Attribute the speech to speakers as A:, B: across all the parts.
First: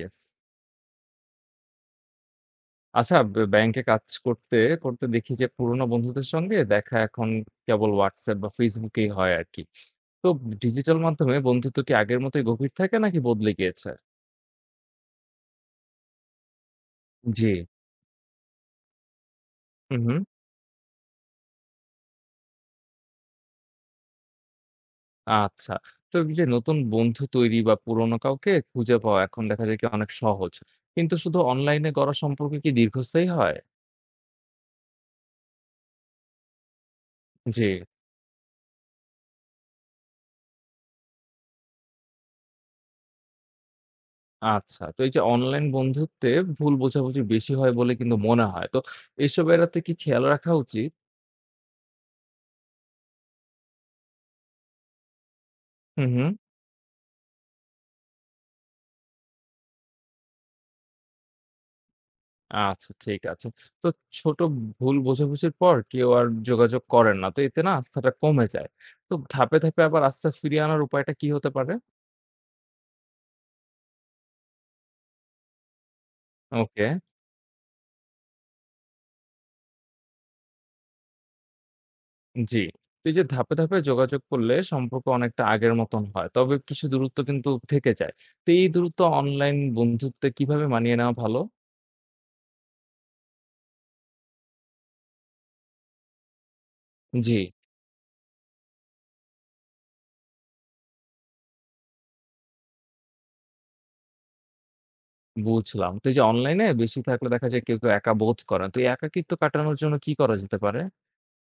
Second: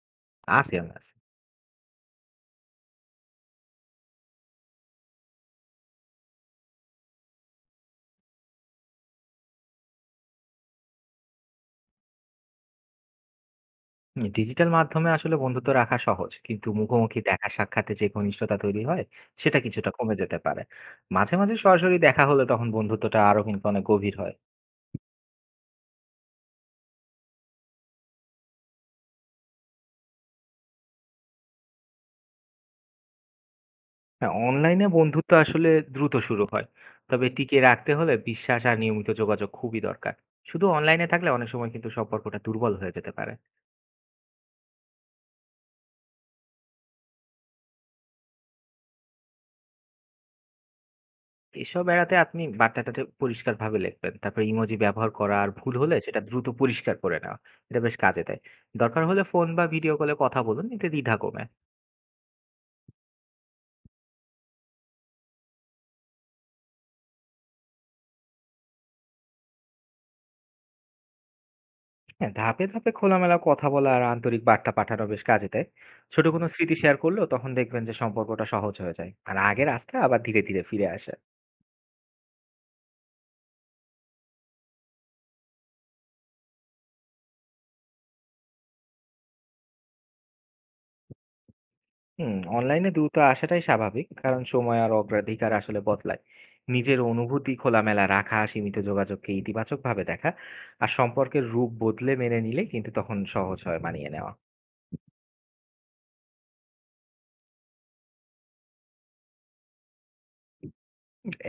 A: Yes.
B: আমি আছি।
A: আচ্ছা ব্যাংকে কাজ করতে, করতে দেখি যে পুরোনো বন্ধুদের সঙ্গে দেখা এখন কেবল WhatsApp বা Facebook এই হয় আরকি। তো ডিজিটাল মাধ্যমে বন্ধুত্ব কি আগের মতোই গভীর থাকে নাকি বদলে গিয়েছে?
B: হুম, ডিজিটাল মাধ্যমে আসলে বন্ধুত্ব রাখা সহজ। কিন্তু মুখোমুখি দেখা
A: জি।
B: সাক্ষাতে যে ঘনিষ্ঠতা তৈরি হয়, সেটা কিছুটা
A: হুম,
B: কমে
A: হুম।
B: যেতে পারে। মাঝে, মাঝে সরাসরি দেখা হলে তখন বন্ধুত্বটা আরো কিন্তু অনেক গভীর হয়।
A: আচ্ছা। তো এই যে নতুন বন্ধু তৈরি বা পুরোনো কাউকে খুঁজে পাওয়া এখন দেখা যায় কি অনেক সহজ। কিন্তু শুধু অনলাইনে গড়া সম্পর্ক কি দীর্ঘস্থায়ী হয়?
B: হ্যাঁ, অনলাইনে বন্ধুত্ব আসলে দ্রুত শুরু হয়। তবে টিকিয়ে
A: জি।
B: রাখতে হলে বিশ্বাস আর নিয়মিত যোগাযোগ খুবই দরকার। শুধু অনলাইনে থাকলে অনেক সময় কিন্তু সম্পর্কটা দুর্বল হয়ে যেতে পারে।
A: আচ্ছা। তো এই যে অনলাইন বন্ধুত্বে ভুল বোঝাবুঝি বেশি হয় বলে কিন্তু মনে হয়। তো এসব এড়াতে কি খেয়াল রাখা উচিত?
B: এসব এড়াতে আপনি বার্তাটাতে পরিষ্কারভাবে লিখবেন। তারপরে ইমোজি ব্যবহার করা আর ভুল হলে
A: হুম,
B: সেটা
A: হুম।
B: দ্রুত পরিষ্কার করে নেওয়া। এটা বেশ কাজে দেয়। দরকার হলে ফোন বা ভিডিও কলে কথা বলুন, এতে দ্বিধা কমে।
A: আচ্ছা ঠিক আছে। তো ছোট ভুল বোঝাবুঝির পর কেউ আর যোগাযোগ করেন না। তো এতে না আস্থাটা কমে যায়। তো ধাপে, ধাপে আবার আস্থা ফিরিয়ে আনার উপায়টা কি হতে পারে?
B: হ্যাঁ, ধাপে, ধাপে খোলামেলা কথা বলা আর আন্তরিক বার্তা পাঠানো বেশ কাজে দেয়। ছোট কোনো স্মৃতি
A: ওকে,
B: শেয়ার করলেও তখন দেখবেন যে সম্পর্কটা সহজ হয়ে যায়। আর আগের আস্থা আবার ধীরে, ধীরে ফিরে আসে।
A: জি। তো এই যে ধাপে, ধাপে যোগাযোগ করলে সম্পর্ক অনেকটা আগের মতন হয়। তবে কিছু দূরত্ব কিন্তু থেকে যায়। তো এই দূরত্ব অনলাইন বন্ধুত্বে কিভাবে মানিয়ে নেওয়া ভালো?
B: হুম, অনলাইনে দ্রুত আসাটাই স্বাভাবিক কারণ সময় আর অগ্রাধিকার আসলে বদলায়। নিজের
A: জি,
B: অনুভূতি খোলামেলা রাখা, সীমিত যোগাযোগকে ইতিবাচক ভাবে দেখা আর সম্পর্কের রূপ বদলে মেনে নিলে কিন্তু তখন সহজ হয় মানিয়ে নেওয়া।
A: বুঝলাম। তো এই যে অনলাইনে বেশি থাকলে দেখা যায় কেউ, কেউ একা বোধ করেন। তো এই একাকিত্ব কাটানোর জন্য কি করা যেতে পারে?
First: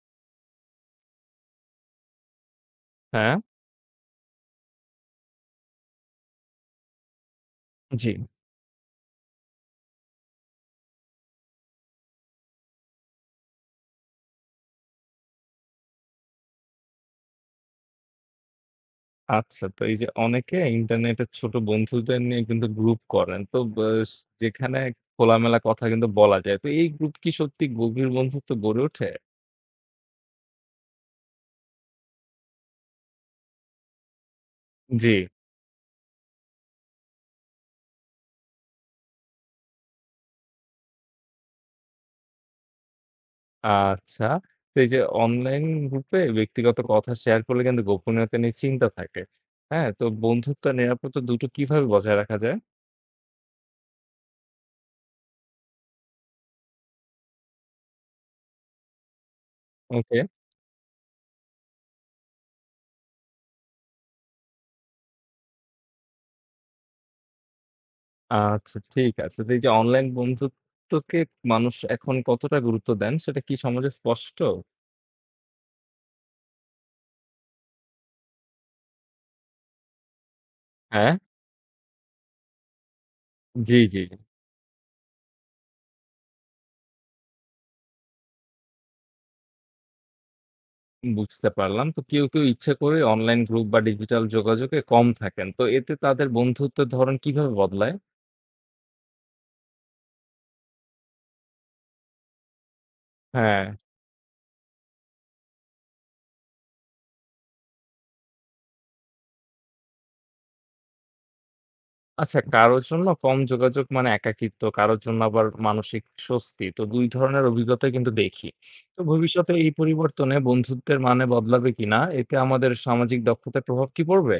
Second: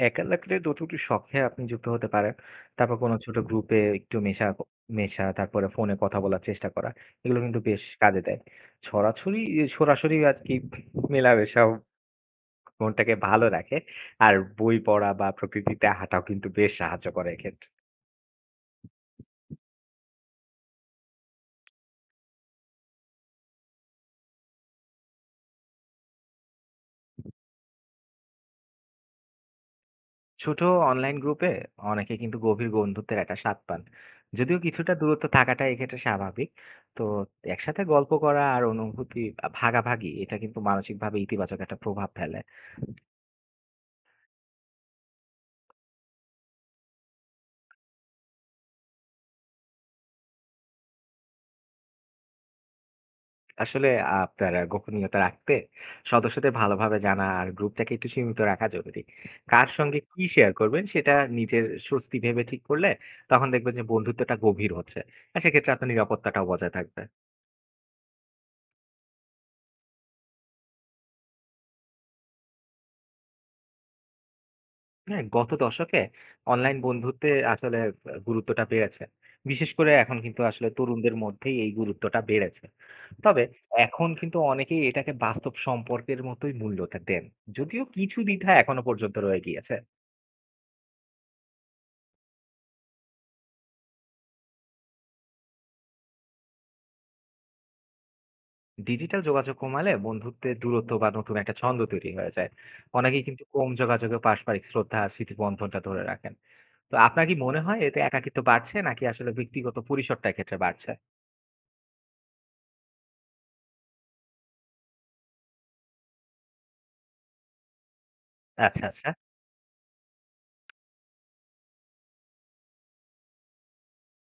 B: একা লাগলে দুটি শখে আপনি যুক্ত হতে পারেন, তারপর কোনো ছোট
A: হ্যাঁ,
B: গ্রুপে একটু মেশা মেশা, তারপরে ফোনে কথা বলার চেষ্টা করা। এগুলো কিন্তু বেশ
A: জি।
B: কাজে দেয়। ছড়াছড়ি, সরাসরি আর কি মেলামেশা মনটাকে ভালো রাখে। আর বই পড়া বা প্রকৃতিতে হাঁটাও কিন্তু বেশ সাহায্য করে এক্ষেত্রে।
A: আচ্ছা, তো এই যে অনেকে ইন্টারনেটে ছোট বন্ধুদের নিয়ে কিন্তু গ্রুপ করেন। তো বেস যেখানে খোলামেলা কথা কিন্তু বলা যায়। তো এই গ্রুপ কি সত্যি গভীর বন্ধুত্ব গড়ে ওঠে?
B: ছোট অনলাইন গ্রুপে অনেকে কিন্তু গভীর বন্ধুত্বের একটা স্বাদ পান। যদিও কিছুটা
A: জি।
B: দূরত্ব থাকাটা এক্ষেত্রে স্বাভাবিক। তো একসাথে গল্প করা আর অনুভূতি ভাগাভাগি এটা কিন্তু মানসিকভাবে ইতিবাচক একটা প্রভাব ফেলে।
A: আচ্ছা। তো এই যে অনলাইন গ্রুপে ব্যক্তিগত কথা শেয়ার করলে কিন্তু গোপনীয়তা নিয়ে চিন্তা থাকে। হ্যাঁ? তো বন্ধুত্ব আর নিরাপত্তা দুটো কিভাবে বজায় রাখা যায়?
B: আসলে আপনারা গোপনীয়তা রাখতে সদস্যদের ভালোভাবে জানা আর গ্রুপটাকে একটু সীমিত রাখা জরুরি। কার সঙ্গে
A: ওকে।
B: কি শেয়ার করবেন সেটা নিজের স্বস্তি ভেবে ঠিক করলে তখন দেখবেন যে বন্ধুত্বটা গভীর হচ্ছে। আর সেক্ষেত্রে আপনার নিরাপত্তাটাও বজায় থাকবে।
A: আচ্ছা ঠিক আছে। তো এই যে অনলাইন বন্ধুত্বকে মানুষ এখন কতটা গুরুত্ব দেন সেটা কি সমাজে স্পষ্ট?
B: হ্যাঁ, গত দশকে অনলাইন বন্ধুত্বে আসলে গুরুত্বটা বেড়েছে। বিশেষ করে এখন কিন্তু আসলে
A: হ্যাঁ?
B: তরুণদের মধ্যেই এই গুরুত্বটা বেড়েছে। তবে
A: জি, জি।
B: এখন কিন্তু অনেকেই এটাকে বাস্তব সম্পর্কের মতোই মূল্যটা দেন। যদিও কিছু দ্বিধা এখনো পর্যন্ত রয়ে গিয়েছে।
A: বুঝতে পারলাম। তো কেউ, কেউ ইচ্ছে করে অনলাইন গ্রুপ বা ডিজিটাল যোগাযোগে কম থাকেন। তো এতে তাদের বন্ধুত্বের ধরন কিভাবে বদলায়?
B: ডিজিটাল যোগাযোগ কমালে বন্ধুত্বের দূরত্ব বা নতুন একটা ছন্দ তৈরি হয়ে যায়। অনেকেই কিন্তু
A: হ্যাঁ।
B: কম যোগাযোগে পারস্পরিক শ্রদ্ধা আর স্মৃতিবন্ধনটা ধরে রাখেন। তো আপনার কি মনে হয় এতে একাকিত্ব বাড়ছে নাকি আসলে ব্যক্তিগত পরিসরটা এক্ষেত্রে বাড়ছে?
A: আচ্ছা, কারো জন্য কম যোগাযোগ মানে একাকিত্ব, কারো জন্য আবার মানসিক স্বস্তি। তো ২ ধরনের অভিজ্ঞতা কিন্তু দেখি।
B: আচ্ছা,
A: তো
B: আচ্ছা।
A: ভবিষ্যতে এই পরিবর্তনে বন্ধুত্বের মানে বদলাবে কিনা? এতে আমাদের সামাজিক দক্ষতার প্রভাব কি পড়বে?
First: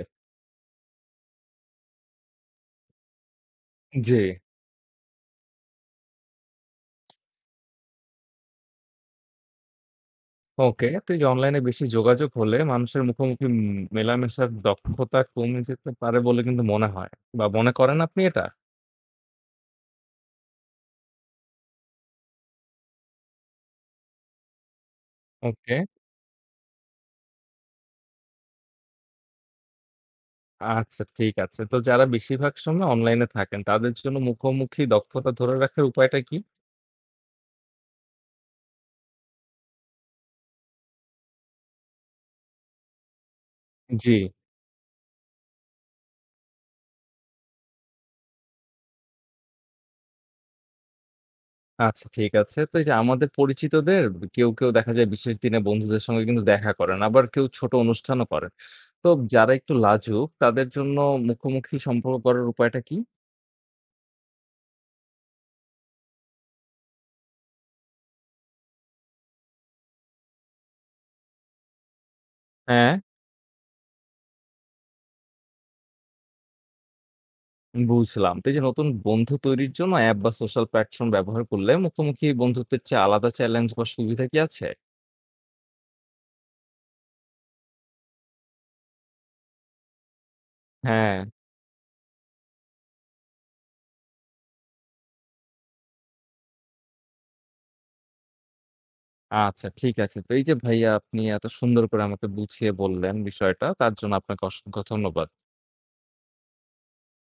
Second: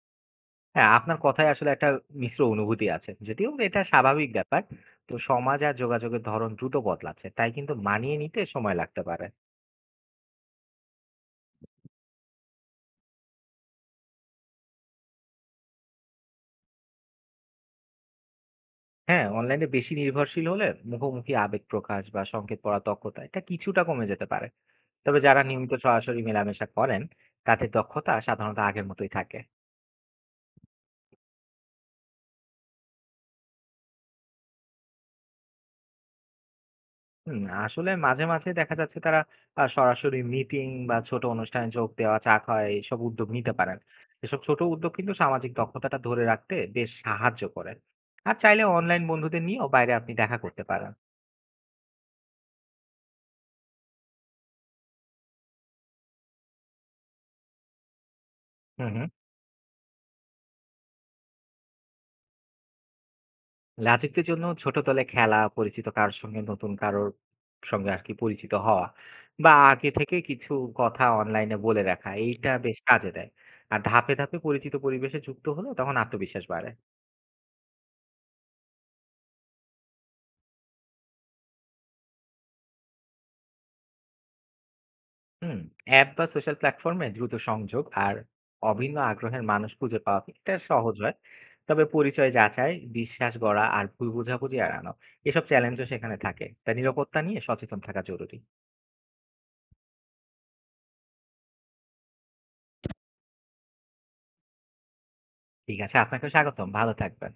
B: হ্যাঁ, আপনার কথায় আসলে একটা মিশ্র অনুভূতি আছে। যদিও এটা
A: জি,
B: স্বাভাবিক ব্যাপার। তো সমাজ আর যোগাযোগের ধরন দ্রুত বদলাচ্ছে। তাই কিন্তু মানিয়ে নিতে সময় লাগতে পারে।
A: ওকে। তো এই যে অনলাইনে বেশি যোগাযোগ হলে মানুষের মুখোমুখি মেলামেশার দক্ষতা কমে যেতে পারে বলে কিন্তু মনে হয় বা মনে করেন আপনি এটা?
B: হ্যাঁ, অনলাইনে বেশি নির্ভরশীল হলে মুখোমুখি আবেগ প্রকাশ বা সংকেত পড়ার দক্ষতা এটা কিছুটা কমে যেতে পারে। তবে যারা নিয়মিত
A: ওকে।
B: সরাসরি মেলামেশা করেন, তাদের দক্ষতা সাধারণত আগের মতোই থাকে।
A: আচ্ছা ঠিক আছে। তো যারা বেশিরভাগ সময় অনলাইনে থাকেন, তাদের জন্য মুখোমুখি দক্ষতা ধরে রাখার উপায়টা কি?
B: হুম, আসলে মাঝে, মাঝে দেখা যাচ্ছে তারা সরাসরি মিটিং বা ছোট অনুষ্ঠানে যোগ দেওয়া, চা খাওয়া এইসব উদ্যোগ নিতে পারেন।
A: জি।
B: এসব ছোট উদ্যোগ কিন্তু সামাজিক দক্ষতাটা ধরে রাখতে বেশ সাহায্য করে। আর চাইলে অনলাইন বন্ধুদের নিয়েও বাইরে আপনি দেখা করতে পারেন।
A: আচ্ছা ঠিক আছে। তো এই যে আমাদের পরিচিতদের কেউ, কেউ দেখা যায় বিশেষ দিনে বন্ধুদের সঙ্গে কিন্তু দেখা করেন। আবার কেউ ছোট অনুষ্ঠানও করেন।
B: হুম, হুম।
A: তো যারা একটু লাজুক তাদের জন্য মুখোমুখি সম্পর্ক করার উপায়টা কি?
B: লাজুকদের জন্য ছোট দলে খেলা, পরিচিত কারোর সঙ্গে নতুন কারোর সঙ্গে আর কি পরিচিত হওয়া বা আগে থেকে কিছু কথা অনলাইনে বলে রাখা এইটা বেশ
A: হ্যাঁ,
B: কাজে দেয়। আর ধাপে, ধাপে পরিচিত পরিবেশে যুক্ত হলে তখন আত্মবিশ্বাস বাড়ে।
A: বুঝলাম। তো এই যে নতুন বন্ধু তৈরির জন্য অ্যাপ বা সোশ্যাল প্ল্যাটফর্ম ব্যবহার করলে মুখোমুখি বন্ধুত্বের চেয়ে আলাদা চ্যালেঞ্জ বা সুবিধা কি আছে?
B: হুম, অ্যাপ বা সোশ্যাল প্ল্যাটফর্মে দ্রুত সংযোগ আর অভিন্ন আগ্রহের মানুষ খুঁজে পাওয়া এটা সহজ হয়।
A: হ্যাঁ।
B: তবে পরিচয় যাচাই, বিশ্বাস গড়া আর ভুল বোঝাবুঝি এড়ানো এসব চ্যালেঞ্জও সেখানে থাকে। তাই নিরাপত্তা নিয়ে সচেতন থাকা জরুরি।
A: আচ্ছা ঠিক আছে। তো এই যে ভাইয়া আপনি এত সুন্দর করে আমাকে বুঝিয়ে বললেন বিষয়টা, তার জন্য আপনাকে অসংখ্য ধন্যবাদ।
B: ঠিক আছে, আপনাকেও স্বাগতম। ভালো থাকবেন।